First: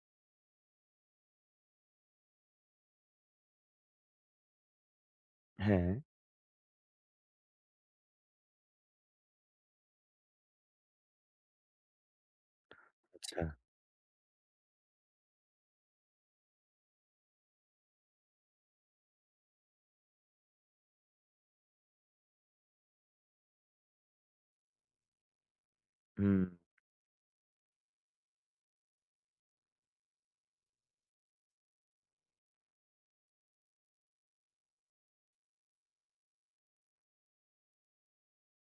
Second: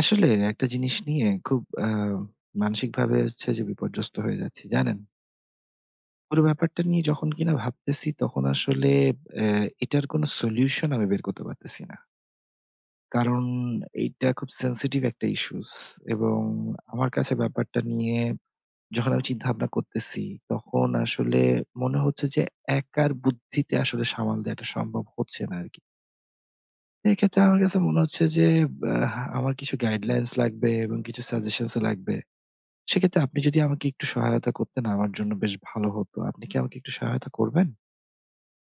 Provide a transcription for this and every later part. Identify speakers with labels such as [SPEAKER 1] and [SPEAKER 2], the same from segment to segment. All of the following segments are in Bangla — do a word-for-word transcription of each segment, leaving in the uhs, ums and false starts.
[SPEAKER 1] আসলে একটা জিনিস নিয়ে খুব আ মানসিকভাবে হচ্ছে যে বিপর্যস্ত হয়ে যাচ্ছি, জানেন?
[SPEAKER 2] হ্যাঁ,
[SPEAKER 1] পুরো ব্যাপারটা নিয়ে যখন কিনা ভাবতেছি তখন আসলে অ্যা এটার কোনো সলিউশন আমি বের করতে পারতেছি না।
[SPEAKER 2] আচ্ছা।
[SPEAKER 1] কারণ এইটা খুব সেনসিটিভ একটা ইস্যুস এবং আমার কাছে ব্যাপারটা নিয়ে যখন আমি চিন্তাভাবনা করতেছি তখন আসলে মনে হচ্ছে যে একার বুদ্ধিতে আসলে সামাল দেওয়াটা সম্ভব হচ্ছে না আরকি।
[SPEAKER 2] হুম।
[SPEAKER 1] এক্ষেত্রে আমার কাছে মনে হচ্ছে যে আহ আমার কিছু গাইডলাইনস লাগবে এবং কিছু সাজেশনস ও লাগবে। সেক্ষেত্রে আপনি যদি আমাকে একটু সহায়তা করতেন আমার জন্য বেশ ভালো হতো। আপনি কি আমাকে একটু সহায়তা করবেন?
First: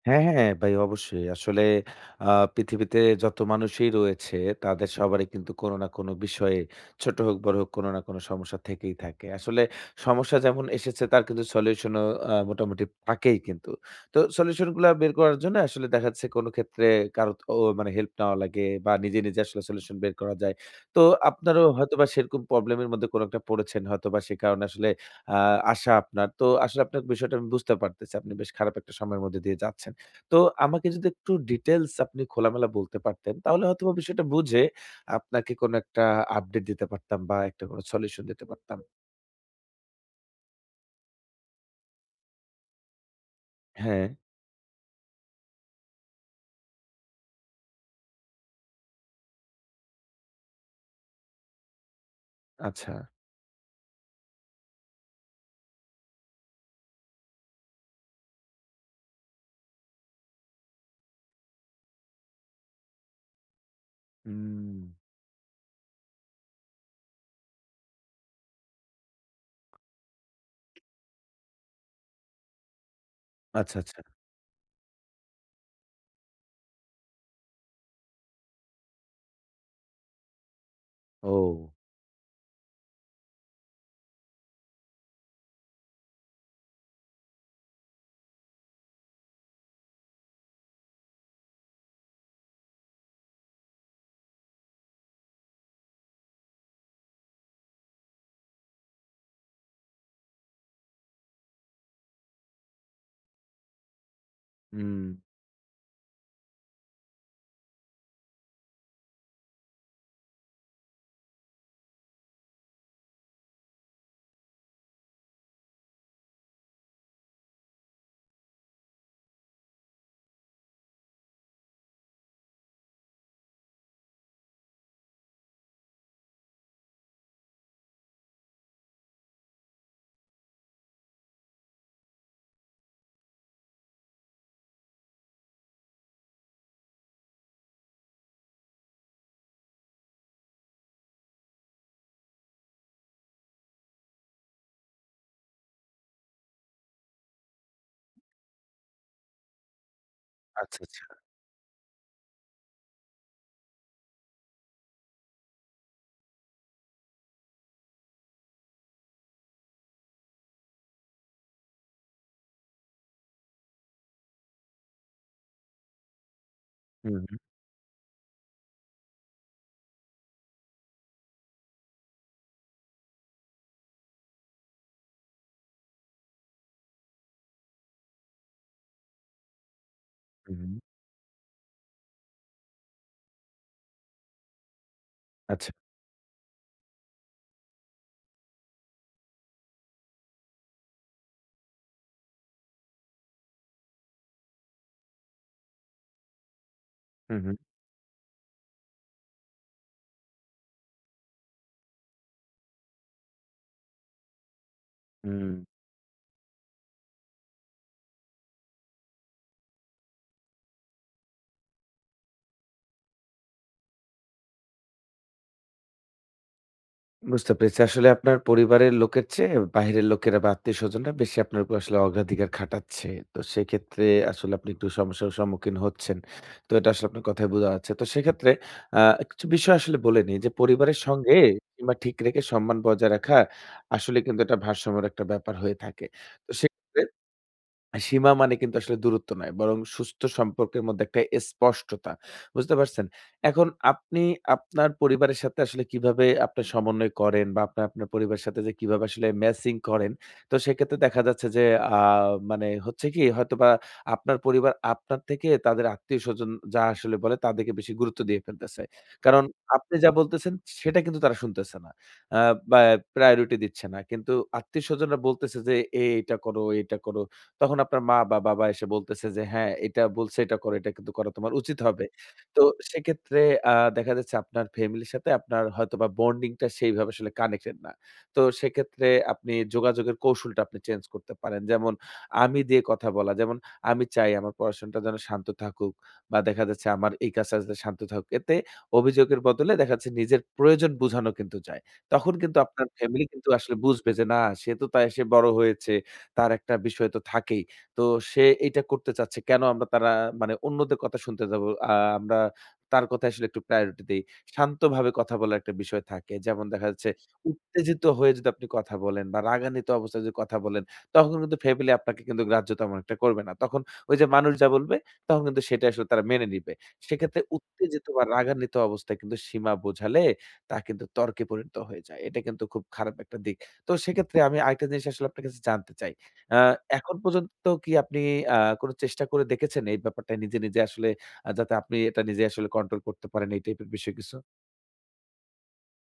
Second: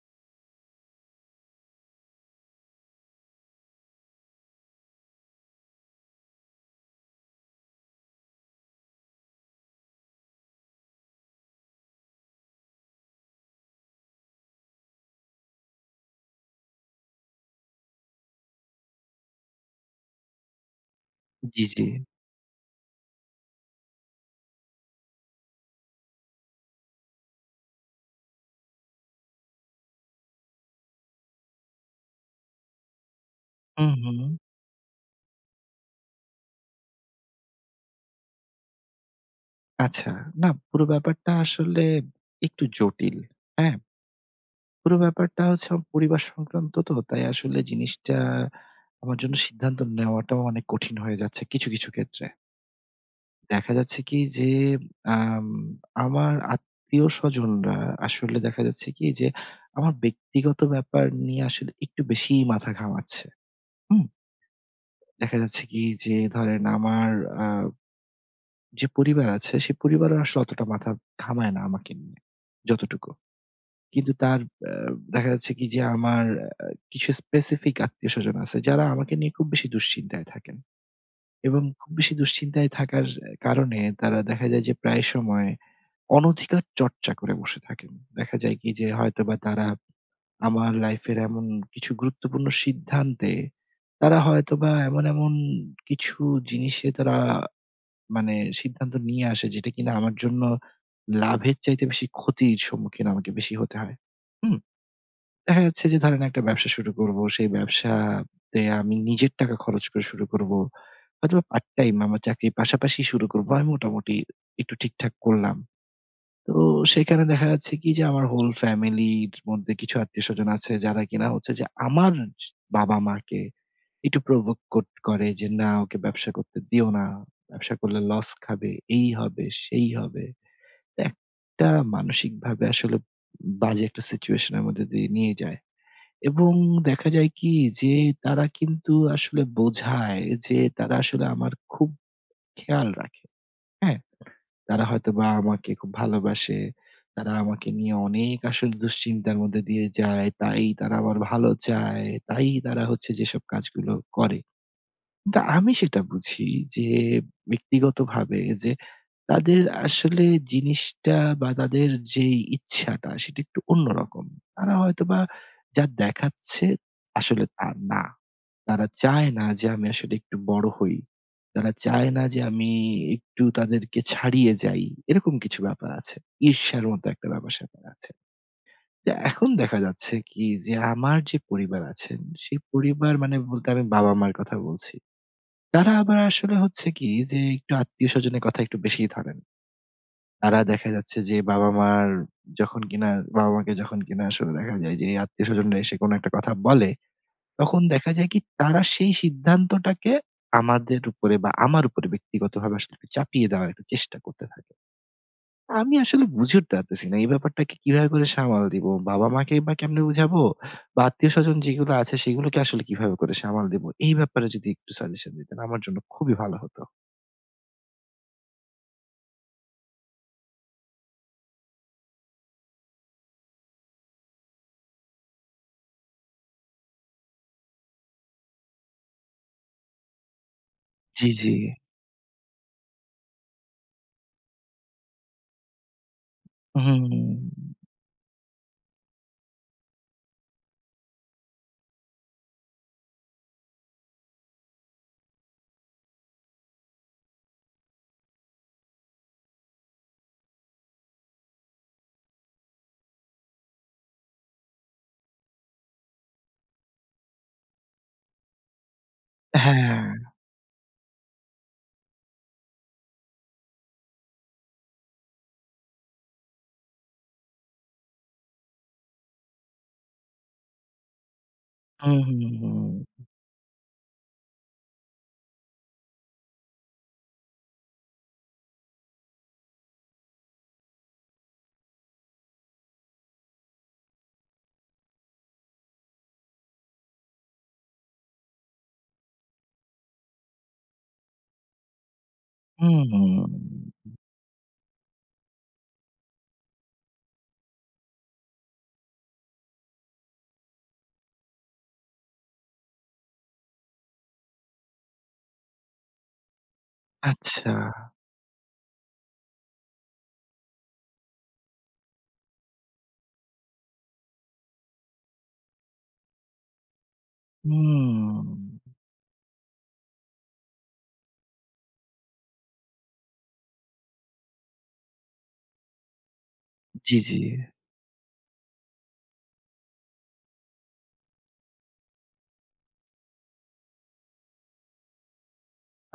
[SPEAKER 2] হ্যাঁ, হ্যাঁ, ভাই অবশ্যই। আসলে আ পৃথিবীতে যত মানুষই রয়েছে তাদের সবারই কিন্তু কোনো না কোনো বিষয়ে ছোট হোক, বড় হোক কোনো না কোনো সমস্যা থেকেই থাকে। আসলে সমস্যা যেমন এসেছে তার কিন্তু সলিউশন ও আ মোটামুটি থাকেই কিন্তু। তো সলিউশন গুলা বের করার জন্য আসলে দেখা যাচ্ছে কোনো ক্ষেত্রে কারো ও মানে হেল্প নেওয়া লাগে বা নিজে, নিজে আসলে সলিউশন বের করা যায়। তো আপনারও
[SPEAKER 1] জি, জি।
[SPEAKER 2] হয়তোবা সেরকম প্রবলেম এর মধ্যে কোনো একটা পড়েছেন হয়তোবা সে কারণে আসলে আ আশা আপনার। তো আসলে আপনার বিষয়টা আমি বুঝতে পারতেছি। আপনি বেশ খারাপ একটা সময়ের মধ্যে দিয়ে যাচ্ছেন। তো আমাকে যদি একটু ডিটেইলস আপনি খোলামেলা বলতে পারতেন, তাহলে
[SPEAKER 1] হুম,
[SPEAKER 2] হয়তোবা
[SPEAKER 1] হুম।
[SPEAKER 2] বিষয়টা বুঝে আপনাকে কোনো একটা আপডেট দিতে পারতাম বা একটা কোনো সলিউশন দিতে পারতাম।
[SPEAKER 1] আচ্ছা। না পুরো ব্যাপারটা আসলে একটু জটিল। হ্যাঁ?
[SPEAKER 2] হ্যাঁ,
[SPEAKER 1] পুরো ব্যাপারটা হচ্ছে আমার পরিবার সংক্রান্ত তো। তাই আসলে জিনিসটা আমার জন্য সিদ্ধান্ত নেওয়াটাও অনেক কঠিন হয়ে যাচ্ছে কিছু, কিছু ক্ষেত্রে।
[SPEAKER 2] আচ্ছা।
[SPEAKER 1] দেখা যাচ্ছে কি যে আম আমার আত্মীয়স্বজনরা আসলে দেখা যাচ্ছে কি যে আমার ব্যক্তিগত ব্যাপার নিয়ে আসলে একটু বেশিই মাথা ঘামাচ্ছে। হুম?
[SPEAKER 2] হুম।
[SPEAKER 1] দেখা যাচ্ছে কি যে ধরেন আমার আ যে পরিবার আছে, সে পরিবারও আসলে অতটা মাথা ঘামায় না আমাকে নিয়ে, যতটুকু।
[SPEAKER 2] আচ্ছা, আচ্ছা।
[SPEAKER 1] কিন্তু তার আ দেখা যাচ্ছে কি যে আমার আ কিছু স্পেসিফিক আত্মীয়স্বজন আছে যারা আমাকে নিয়ে খুব বেশি দুশ্চিন্তায় থাকেন। এবং
[SPEAKER 2] ও!
[SPEAKER 1] খুব বেশি দুশ্চিন্তায় থাকার কারণে তারা দেখা যায় যে প্রায় সময় অনধিকার চর্চা করে বসে থাকেন। দেখা যায় কি যে হয়তোবা তারা আমার লাইফের এমন কিছু গুরুত্বপূর্ণ সিদ্ধান্তে তারা হয়তোবা এমন, এমন কিছু জিনিসে তারা মানে সিদ্ধান্ত নিয়ে আসে যেটা কিনা আমার জন্য লাভের চাইতে বেশি ক্ষতির সম্মুখীন আমাকে বেশি হতে হয়। হুম?
[SPEAKER 2] হুম।
[SPEAKER 1] দেখা যাচ্ছে যে ধরেন একটা ব্যবসা শুরু করব, সেই ব্যবসাতে আমি নিজের টাকা খরচ করে শুরু করব। হয়তোবা পার্ট টাইম আমার চাকরির পাশাপাশি শুরু করব। আমি মোটামুটি একটু ঠিকঠাক করলাম। তো সেখানে দেখা যাচ্ছে কি যে আমার হোল ফ্যামিলির মধ্যে কিছু আত্মীয়স্বজন আছে যারা কিনা হচ্ছে যে আমার বাবা-মাকে একটু প্রভোক কোট করে যে, "না ওকে ব্যবসা করতে দিও না। ব্যবসা করলে লস খাবে, এই হবে, সেই হবে।" তো একটা মানসিকভাবে আসলে বাজে একটা সিচুয়েশন এর মধ্যে দিয়ে নিয়ে যায়। এবং দেখা যায় কি যে তারা কিন্তু আসলে বোঝায় যে তারা আসলে আমার খুব খেয়াল রাখে। হ্যাঁ? তারা হয়তোবা আমাকে খুব ভালোবাসে। তারা আমাকে নিয়ে অনেক আসলে দুশ্চিন্তার মধ্যে দিয়ে যায়। তাই
[SPEAKER 2] আচ্ছা,
[SPEAKER 1] তারা
[SPEAKER 2] আচ্ছা।
[SPEAKER 1] আমার ভালো চায়। তাই তারা হচ্ছে যেসব কাজগুলো করে। তা আমি সেটা বুঝি যে ব্যক্তিগতভাবে যে তাদের আসলে জিনিসটা বা তাদের যেই ইচ্ছাটা সেটা একটু অন্যরকম। তারা হয়তোবা যা দেখাচ্ছে
[SPEAKER 2] হুম, হুম,
[SPEAKER 1] আসলে তা না। তারা চায় না যে আমি আসলে একটু বড় হই। তারা চায় না যে আমি একটু তাদেরকে ছাড়িয়ে যাই। এরকম কিছু ব্যাপার আছে। ঈর্ষার মতো একটা ব্যাপার-স্যাপার আছে। তো এখন দেখা যাচ্ছে কি
[SPEAKER 2] হুম, হুম।
[SPEAKER 1] যে আমার যে পরিবার আছেন সেই পরিবার মানে বলতে আমি বাবা-মার কথা বলছি।
[SPEAKER 2] আচ্ছা।
[SPEAKER 1] তারা আবার আসলে হচ্ছে কি যে একটু আত্মীয়স্বজনের কথা একটু বেশিই ধরেন। তারা দেখা যাচ্ছে যে বাবা-মার যখন কিনা বাবা-মাকে যখন কিনা আসলে দেখা যায় যে আত্মীয়স্বজনরা এসে কোনো একটা কথা বলে,
[SPEAKER 2] হুম, হুম,
[SPEAKER 1] তখন দেখা যায় কি তারা সেই সিদ্ধান্তটাকে আমাদের উপরে বা আমার উপরে ব্যক্তিগতভাবে আসলে একটু চাপিয়ে দেওয়ার একটা চেষ্টা করতে থাকে।
[SPEAKER 2] হুম।
[SPEAKER 1] আমি আসলে বুঝে উঠতে পারতেছি না এই ব্যাপারটাকে কিভাবে করে সামাল দিব? বাবা-মাকে বা কেমনে বুঝাবো? বা আত্মীয়স্বজন যেগুলো আছে সেগুলোকে আসলে কিভাবে করে সামাল দিব? এই ব্যাপারে যদি একটু সাজেশন দিতেন আমার জন্য খুবই ভালো হতো।
[SPEAKER 2] বুঝতে পেরেছি। আসলে আপনার পরিবারের লোকের চেয়ে বাহিরের লোকেরা বা আত্মীয়স্বজনরা বেশি আপনার উপর আসলে অগ্রাধিকার খাটাচ্ছে। তো সেক্ষেত্রে আসলে আপনি একটু সমস্যার সম্মুখীন হচ্ছেন। তো এটা আসলে আপনার কথায় বোঝা যাচ্ছে। তো সেক্ষেত্রে আ কিছু বিষয় আসলে বলে নিই যে পরিবারের
[SPEAKER 1] জি,
[SPEAKER 2] সঙ্গে
[SPEAKER 1] জি।
[SPEAKER 2] সীমা ঠিক রেখে সম্মান বজায় রাখা আসলে কিন্তু এটা ভারসাম্যের একটা ব্যাপার হয়ে থাকে। তো সেক্ষেত্রে
[SPEAKER 1] হুম।
[SPEAKER 2] আ সীমা মানে কিন্তু আসলে দূরত্ব নয়, বরং সুস্থ সম্পর্কের মধ্যে একটা স্পষ্টতা। বুঝতে পারছেন? এখন আপনি আপনার পরিবারের সাথে আসলে কিভাবে আপনার সমন্বয় করেন বা আপনার, আপনার পরিবারের সাথে যে কিভাবে আসলে ম্যাচিং করেন? তো সেক্ষেত্রে দেখা যাচ্ছে যে আ মানে হচ্ছে কি হয়তোবা আপনার পরিবার আপনার থেকে তাদের আত্মীয়স্বজন যা আসলে বলে তাদেরকে বেশি গুরুত্ব দিয়ে ফেলতেছে। কারণ আপনি যা
[SPEAKER 1] হ্যাঁ।
[SPEAKER 2] বলতেছেন সেটা কিন্তু তারা শুনতেছে না। আ বা প্রায়োরিটি দিচ্ছে না। কিন্তু আত্মীয়স্বজনরা বলতেছে যে, "এ এটা করো, এটা করো।" তখন আপনার মা বা বাবা এসে বলতেছে যে, "হ্যাঁ, এটা বলছে এটা করো, এটা কিন্তু করা তোমার উচিত হবে।"
[SPEAKER 1] হুম, হুম,
[SPEAKER 2] তো
[SPEAKER 1] হুম।
[SPEAKER 2] সেক্ষেত্রে আ দেখা যাচ্ছে আপনার ফ্যামিলির সাথে আপনার হয়তোবা বন্ডিংটা সেইভাবে আসলে কানেক্টেড না। তো সেক্ষেত্রে আপনি যোগাযোগের কৌশলটা আপনি চেঞ্জ করতে পারেন। যেমন আমি দিয়ে কথা বলা। যেমন আমি চাই আমার পড়াশোনাটা যেন শান্ত থাকুক বা দেখা যাচ্ছে আমার এই কাজটা যাতে শান্ত থাকুক। এতে অভিযোগের বদলে দেখা যাচ্ছে নিজের প্রয়োজন বোঝানো কিন্তু যায়। তখন কিন্তু আপনার ফ্যামিলি কিন্তু
[SPEAKER 1] হুম।
[SPEAKER 2] আসলে বুঝবে যে, "না, সে তো তাই সে বড় হয়েছে। তার একটা বিষয় তো থাকেই। তো সে এইটা করতে চাচ্ছে। কেন আমরা তারা মানে অন্যদের কথা শুনতে যাব? আ আমরা তার কথায় আসলে একটু প্রায়োরিটি দেই। শান্তভাবে কথা বলার একটা বিষয় থাকে। যেমন দেখা যাচ্ছে
[SPEAKER 1] আচ্ছা।
[SPEAKER 2] উত্তেজিত হয়ে যদি আপনি কথা বলেন বা রাগান্বিত অবস্থায় যদি কথা বলেন, তখন কিন্তু ফ্যামিলি আপনাকে কিন্তু গ্রাহ্য তেমন একটা করবে না। তখন ওই যে মানুষ যা বলবে তখন কিন্তু সেটা আসলে তারা মেনে নিবে। সেক্ষেত্রে উত্তেজিত বা রাগান্বিত
[SPEAKER 1] হুম।
[SPEAKER 2] অবস্থায় কিন্তু সীমা বোঝালে তা কিন্তু তর্কে পরিণত হয়ে যায়। এটা কিন্তু খুব খারাপ একটা দিক। তো সেক্ষেত্রে আমি আরেকটা জিনিস আসলে আপনার কাছে জানতে চাই। আ এখন
[SPEAKER 1] জি, জি।
[SPEAKER 2] পর্যন্ত কি আপনি আ কোন চেষ্টা করে দেখেছেন এই ব্যাপারটা নিজে, নিজে আসলে আ যাতে আপনি এটা নিজে আসলে কন্ট্রোল করতে পারেন এই টাইপের বিষয় কিছু?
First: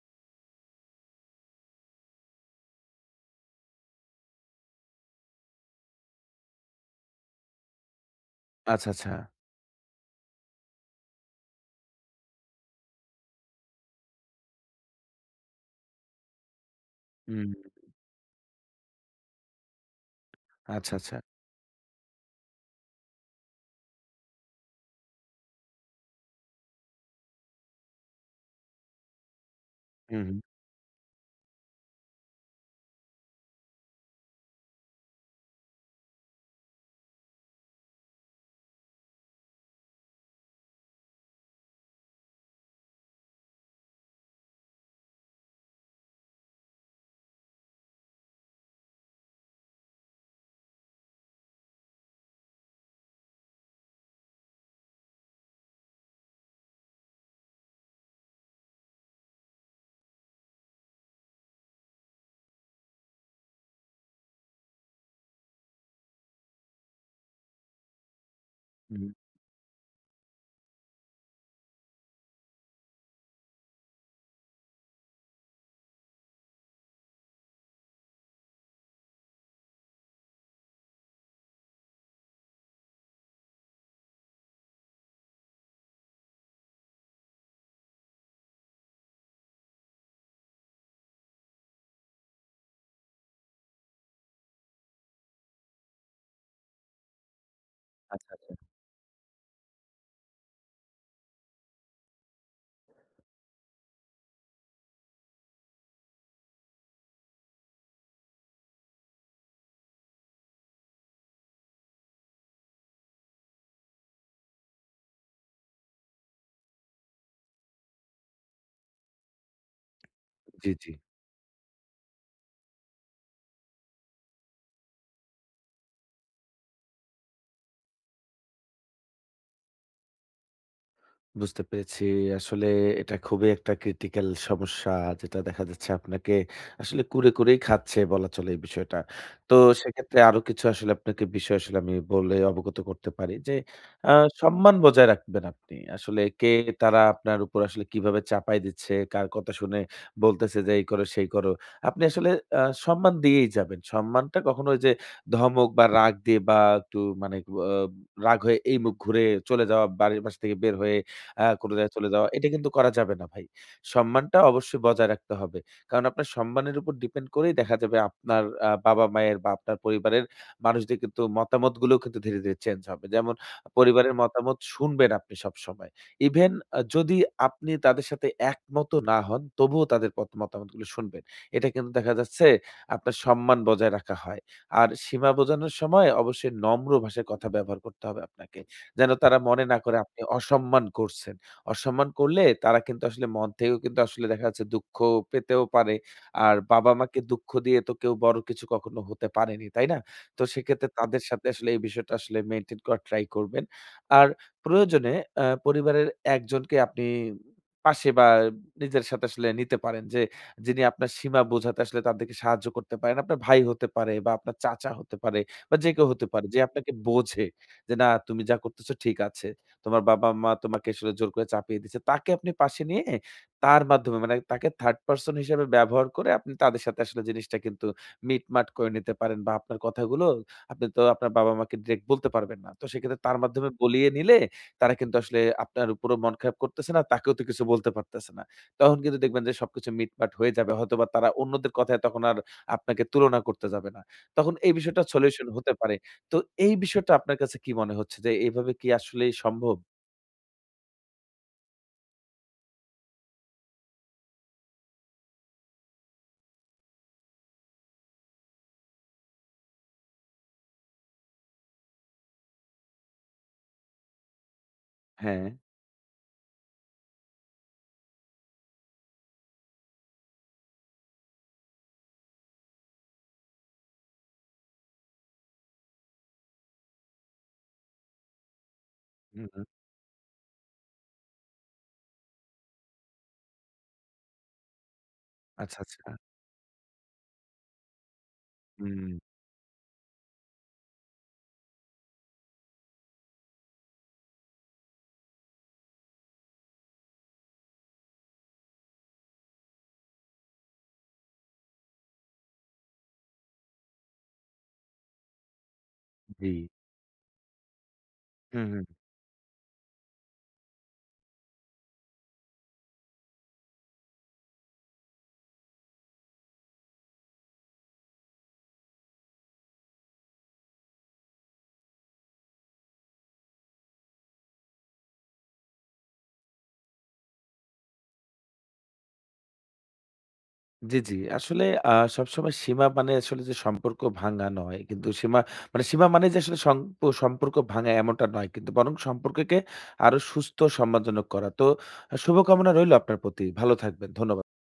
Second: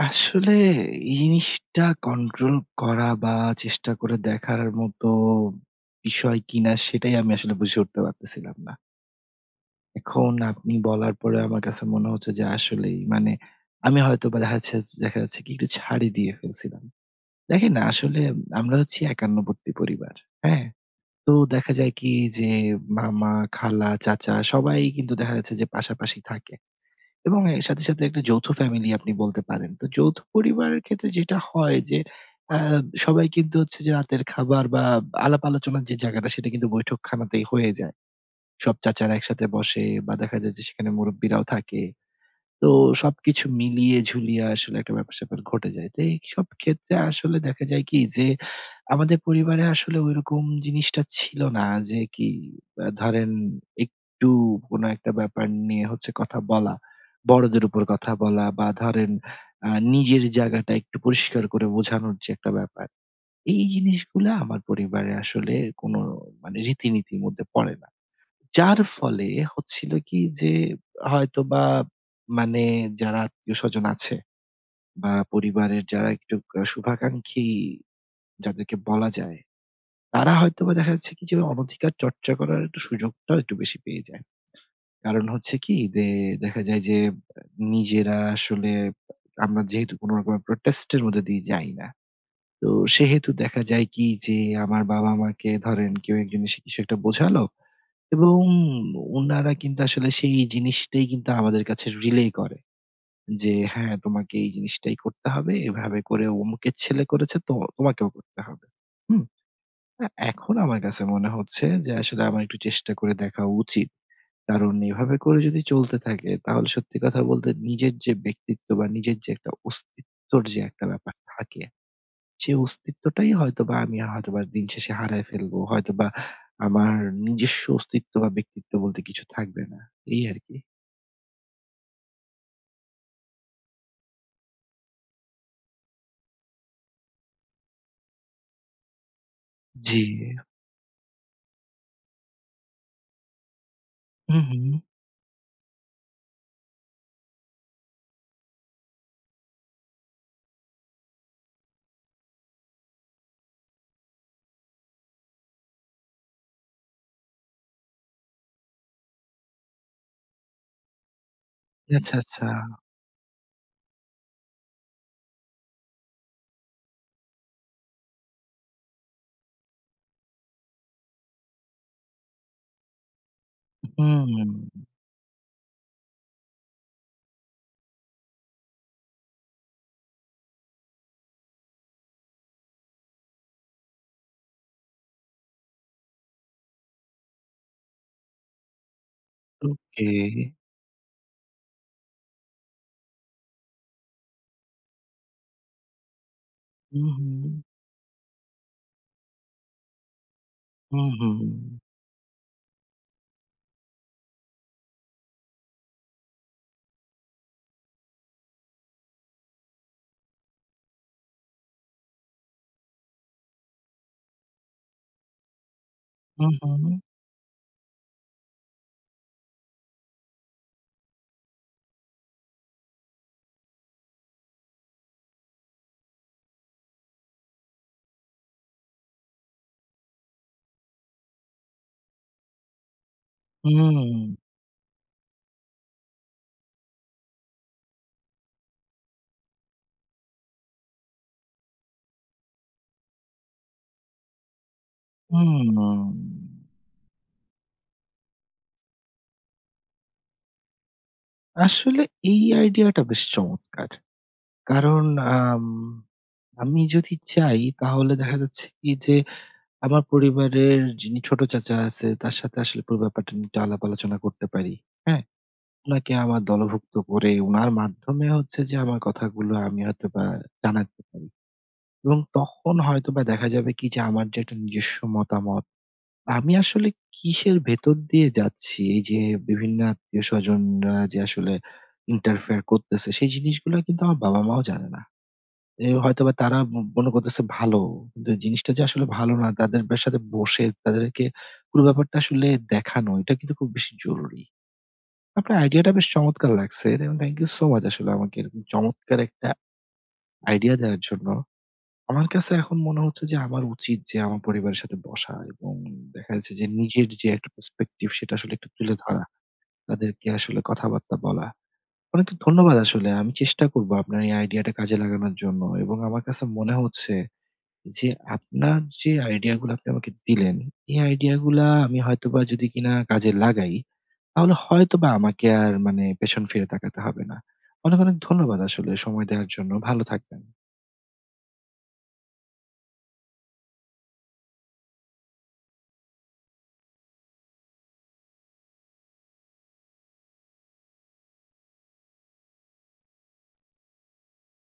[SPEAKER 1] আসলে এই জিনিসটা কন্ট্রোল করা বা চেষ্টা করে দেখার মতো বিষয় কিনা সেটাই আমি আসলে বুঝে উঠতে পারতেছিলাম না।
[SPEAKER 2] আচ্ছা, আচ্ছা।
[SPEAKER 1] এখন আপনি বলার পরে আমার কাছে মনে হচ্ছে যে আসলেই মানে আমি হয়তোবা দেখা যাচ্ছে দেখা যাচ্ছে কি একটু ছাড়ই দিয়ে ফেলছিলাম।
[SPEAKER 2] হুম,
[SPEAKER 1] দেখেন না আসলে আমরা হচ্ছি একান্নবর্তী পরিবার। হ্যাঁ?
[SPEAKER 2] আচ্ছা, আচ্ছা।
[SPEAKER 1] তো দেখা যায় কি যে মামা, খালা, চাচা সবাই কিন্তু দেখা যাচ্ছে যে পাশাপাশি থাকে এবং এর সাথে, সাথে একটা যৌথ ফ্যামিলি আপনি বলতে পারেন। তো যৌথ
[SPEAKER 2] হুম, হুম,
[SPEAKER 1] পরিবারের ক্ষেত্রে যেটা হয় যে আ সবাই কিন্তু হচ্ছে যে রাতের খাবার বা আলাপ আলোচনার যে জায়গাটা সেটা কিন্তু বৈঠকখানাতেই হয়ে যায়। সব চাচারা একসাথে বসে বা দেখা যায় যে সেখানে মুরুব্বিরাও থাকে। তো সবকিছু মিলিয়ে ঝুলিয়ে আসলে একটা ব্যাপার-স্যাপার ঘটে যায়। তো এইসব ক্ষেত্রে আসলে দেখা যায় কি যে, আমাদের পরিবারে আসলে ঐরকম জিনিসটা ছিল না যে কি আ ধরেন একটু কোনো একটা ব্যাপার নিয়ে হচ্ছে কথা বলা। বড়দের উপর কথা বলা বা ধরেন আ নিজের জায়গাটা একটু পরিষ্কার করে বোঝানোর যে একটা ব্যাপার। এই জিনিসগুলা আমার পরিবারে আসলে কোনো মানে রীতিনীতির মধ্যে পড়ে না। যার
[SPEAKER 2] হুম।
[SPEAKER 1] ফলে হচ্ছিল কি যে হয়তোবা মানে যারা আত্মীয়স্বজন আছে বা পরিবারের যারা একটু আ শুভাকাঙ্ক্ষী যাদেরকে বলা যায়, তারা হয়তোবা দেখা যাচ্ছে কি যে অনধিকার চর্চা করার একটু সুযোগটাও একটু বেশি পেয়ে যায়। কারণ হচ্ছে কি যে দেখা যায় যে আ নিজেরা আসলে আমরা যেহেতু কোন রকমের প্রোটেস্ট এর মধ্যে দিয়ে যাই না। তো সেহেতু দেখা যায় কি যে আমার বাবা-মাকে ধরেন কেউ একজন এসে কিছু একটা বোঝালো
[SPEAKER 2] আচ্ছা,
[SPEAKER 1] এবং
[SPEAKER 2] আচ্ছা।
[SPEAKER 1] উনারা কিন্তু আসলে সেই জিনিসটাই কিন্তু আমাদের কাছে রিলেই করে। যে হ্যাঁ, তোমাকে এই জিনিসটাই করতে হবে। এভাবে করে অমুকের ছেলে করেছে তো তোমাকেও করতে হবে। হুম? আ এখন আমার কাছে মনে হচ্ছে যে আসলে আমার একটু চেষ্টা করে দেখা উচিত। কারণ এভাবে করে যদি চলতে থাকে তাহলে সত্যি কথা বলতে নিজের যে ব্যক্তিত্ব বা নিজের যে একটা অস্তিত্বর যে
[SPEAKER 2] জি,
[SPEAKER 1] একটা
[SPEAKER 2] জি।
[SPEAKER 1] ব্যাপার থাকে সেই অস্তিত্বটাই হয়তোবা আমি হয়তোবা দিন শেষে হারায় ফেলবো। হয়তোবা আমার নিজস্ব অস্তিত্ব বা ব্যক্তিত্ব বলতে কিছু থাকবে না। এই আরকি।
[SPEAKER 2] বুঝতে পেরেছি। আসলে এটা খুবই একটা ক্রিটিক্যাল সমস্যা যেটা দেখা যাচ্ছে আপনাকে আসলে কুরে, কুরেই খাচ্ছে বলা চলে এই বিষয়টা। তো
[SPEAKER 1] জি।
[SPEAKER 2] সেক্ষেত্রে আরো কিছু আসলে আপনাকে বিষয় আসলে আমি বলে অবগত করতে পারি যে আ
[SPEAKER 1] হুম, হুম।
[SPEAKER 2] সম্মান বজায় রাখবেন আপনি। আসলে কে তারা আপনার উপর আসলে কিভাবে চাপায় দিচ্ছে, কার কথা শুনে বলতেছে যে এই করো, সেই করো। আপনি আসলে আ সম্মান দিয়েই যাবেন। সম্মানটা কখনো ওই যে ধমক বা রাগ দিয়ে বা একটু মানে অ রাগ হয়ে এই মুখ ঘুরে চলে যাওয়া, বাড়ির বাসা থেকে বের হয়ে আ কোনো জায়গায় চলে
[SPEAKER 1] আচ্ছা,
[SPEAKER 2] যাওয়া,
[SPEAKER 1] আচ্ছা।
[SPEAKER 2] এটা কিন্তু করা যাবে না ভাই। সম্মানটা অবশ্যই বজায় রাখতে হবে। কারণ আপনার সম্মানের উপর ডিপেন্ড করেই দেখা যাবে আপনার আ বাবা-মায়ের বা আপনার পরিবারের মানুষদের কিন্তু মতামতগুলোও কিন্তু ধীরে, ধীরে চেঞ্জ হবে। যেমন পরিবারের
[SPEAKER 1] হুম।
[SPEAKER 2] মতামত শুনবেন আপনি সবসময়। ইভেন আ যদি আপনি তাদের সাথে একমতও না হন, তবুও তাদের পত মতামতগুলো শুনবেন। এটা কিন্তু দেখা যাচ্ছে আপনার সম্মান বজায় রাখা হয়। আর সীমা বোঝানোর সময় অবশ্যই নম্র ভাষায় কথা ব্যবহার করতে হবে আপনাকে। যেন তারা মনে না করে
[SPEAKER 1] ওকে।
[SPEAKER 2] আপনি অসম্মান করছেন। অসম্মান করলে তারা কিন্তু আসলে মন থেকেও কিন্তু আসলে দেখা যাচ্ছে দুঃখ পেতেও পারে। আর
[SPEAKER 1] হু,
[SPEAKER 2] বাবা-মাকে
[SPEAKER 1] হুম।
[SPEAKER 2] দুঃখ দিয়ে তো কেউ বড় কিছু কখনো হতে পারেনি, তাই না? তো সেক্ষেত্রে
[SPEAKER 1] হু,
[SPEAKER 2] তাদের
[SPEAKER 1] হুম।
[SPEAKER 2] সাথে আসলে এই বিষয়টা আসলে মেইনটেইন করার ট্রাই করবেন। আর প্রয়োজনে আ পরিবারের একজনকে আপনি পাশে বা নিজের সাথে আসলে নিতে পারেন যে, যিনি আপনার সীমা বোঝাতে আসলে তাদেরকে সাহায্য করতে পারেন। আপনার ভাই হতে পারে বা আপনার চাচা হতে পারে বা যে কেউ হতে
[SPEAKER 1] হু,
[SPEAKER 2] পারে যে
[SPEAKER 1] হুম।
[SPEAKER 2] আপনাকে বোঝে। যে না তুমি যা করতেছো ঠিক আছে। তোমার বাবা-মা তোমাকে আসলে জোর করে চাপিয়ে দিচ্ছে। তাকে আপনি পাশে নিয়ে তার মাধ্যমে মানে তাকে থার্ড পারসন হিসেবে ব্যবহার করে আপনি তাদের সাথে আসলে জিনিসটা কিন্তু মিটমাট করে নিতে পারেন বা আপনার কথাগুলো আপনি তো আপনার বাবা-মাকে ডিরেক্ট বলতে পারবেন না। তো সেক্ষেত্রে তার মাধ্যমে বলিয়ে
[SPEAKER 1] হুম।
[SPEAKER 2] নিলে তারা কিন্তু আসলে আপনার উপরও মন খারাপ করতেছে না, তাকেও তো কিছু বলতে পারতেছে না। তখন কিন্তু দেখবেন যে সবকিছু মিটমাট হয়ে যাবে। হয়তোবা তারা অন্যদের কথায় তখন আর আপনাকে তুলনা করতে যাবে না। তখন এই বিষয়টা সলিউশন হতে
[SPEAKER 1] হুম।
[SPEAKER 2] পারে। তো এই বিষয়টা আপনার কাছে কি মনে হচ্ছে যে এভাবে কি আসলেই সম্ভব?
[SPEAKER 1] আসলে এই আইডিয়াটা বেশ চমৎকার। কারণ আম আমি যদি চাই তাহলে দেখা যাচ্ছে কি যে আমার পরিবারের যিনি ছোট চাচা আছে, তার সাথে আসলে পুরো ব্যাপারটা নিয়ে একটু আলাপ আলোচনা করতে পারি। হ্যাঁ?
[SPEAKER 2] হ্যাঁ।
[SPEAKER 1] উনাকে আমার দলভুক্ত করে উনার মাধ্যমে হচ্ছে যে আমার কথাগুলো আমি হয়তোবা জানাতে পারি। এবং তখন হয়তোবা দেখা যাবে কি যে আমার যে একটা নিজস্ব মতামত, আমি আসলে কিসের ভেতর দিয়ে যাচ্ছি? এই যে
[SPEAKER 2] হুম, হুম।
[SPEAKER 1] বিভিন্ন আত্মীয়স্বজনরা যে আসলে ইন্টারফেয়ার করতেছে, সেই জিনিসগুলো কিন্তু আমার বাবা-মাও জানে না।
[SPEAKER 2] আচ্ছা,
[SPEAKER 1] এ
[SPEAKER 2] আচ্ছা।
[SPEAKER 1] হয়তোবা তারা ম মনে করতেছে ভালো। কিন্তু জিনিসটা যে আসলে
[SPEAKER 2] হুম,
[SPEAKER 1] ভালো না তাদের বে সাথে বসে তাদেরকে পুরো ব্যাপারটা আসলে দেখানো এটা কিন্তু খুব বেশি জরুরি। আপনার আইডিয়াটা বেশ চমৎকার লাগছে এবং থ্যাংক ইউ সো মাচ আসলে আমাকে এরকম চমৎকার একটা আইডিয়া দেওয়ার জন্য। আমার কাছে এখন মনে হচ্ছে যে আমার উচিত যে আমার পরিবারের সাথে বসা এবং দেখা
[SPEAKER 2] জি।
[SPEAKER 1] যাচ্ছে যে নিজের যে একটা perspective সেটা আসলে
[SPEAKER 2] হুম,
[SPEAKER 1] একটু
[SPEAKER 2] হুম।
[SPEAKER 1] তুলে ধরা। তাদেরকে আসলে কথাবার্তা বলা। অনেক ধন্যবাদ আসলে। আমি চেষ্টা করব আপনার এই আইডিয়াটা কাজে লাগানোর জন্য এবং আমার কাছে মনে হচ্ছে যে আপনার যে আইডিয়া গুলো আপনি আমাকে দিলেন, এই আইডিয়া গুলা আমি হয়তোবা যদি কিনা কাজে লাগাই, তাহলে হয়তোবা আমাকে আর মানে পেছন ফিরে তাকাতে হবে না। অনেক, অনেক ধন্যবাদ আসলে সময় দেওয়ার জন্য। ভালো থাকবেন।
[SPEAKER 2] জি, জি। আসলে আ সবসময় সীমা মানে আসলে যে সম্পর্ক ভাঙা নয়। কিন্তু সীমা মানে সীমা মানে যে আসলে সম্প সম্পর্ক ভাঙা এমনটা নয়। কিন্তু বরং সম্পর্ককে আরো সুস্থ সম্মানজনক করা। তো শুভকামনা রইলো আপনার প্রতি। ভালো থাকবেন। ধন্যবাদ।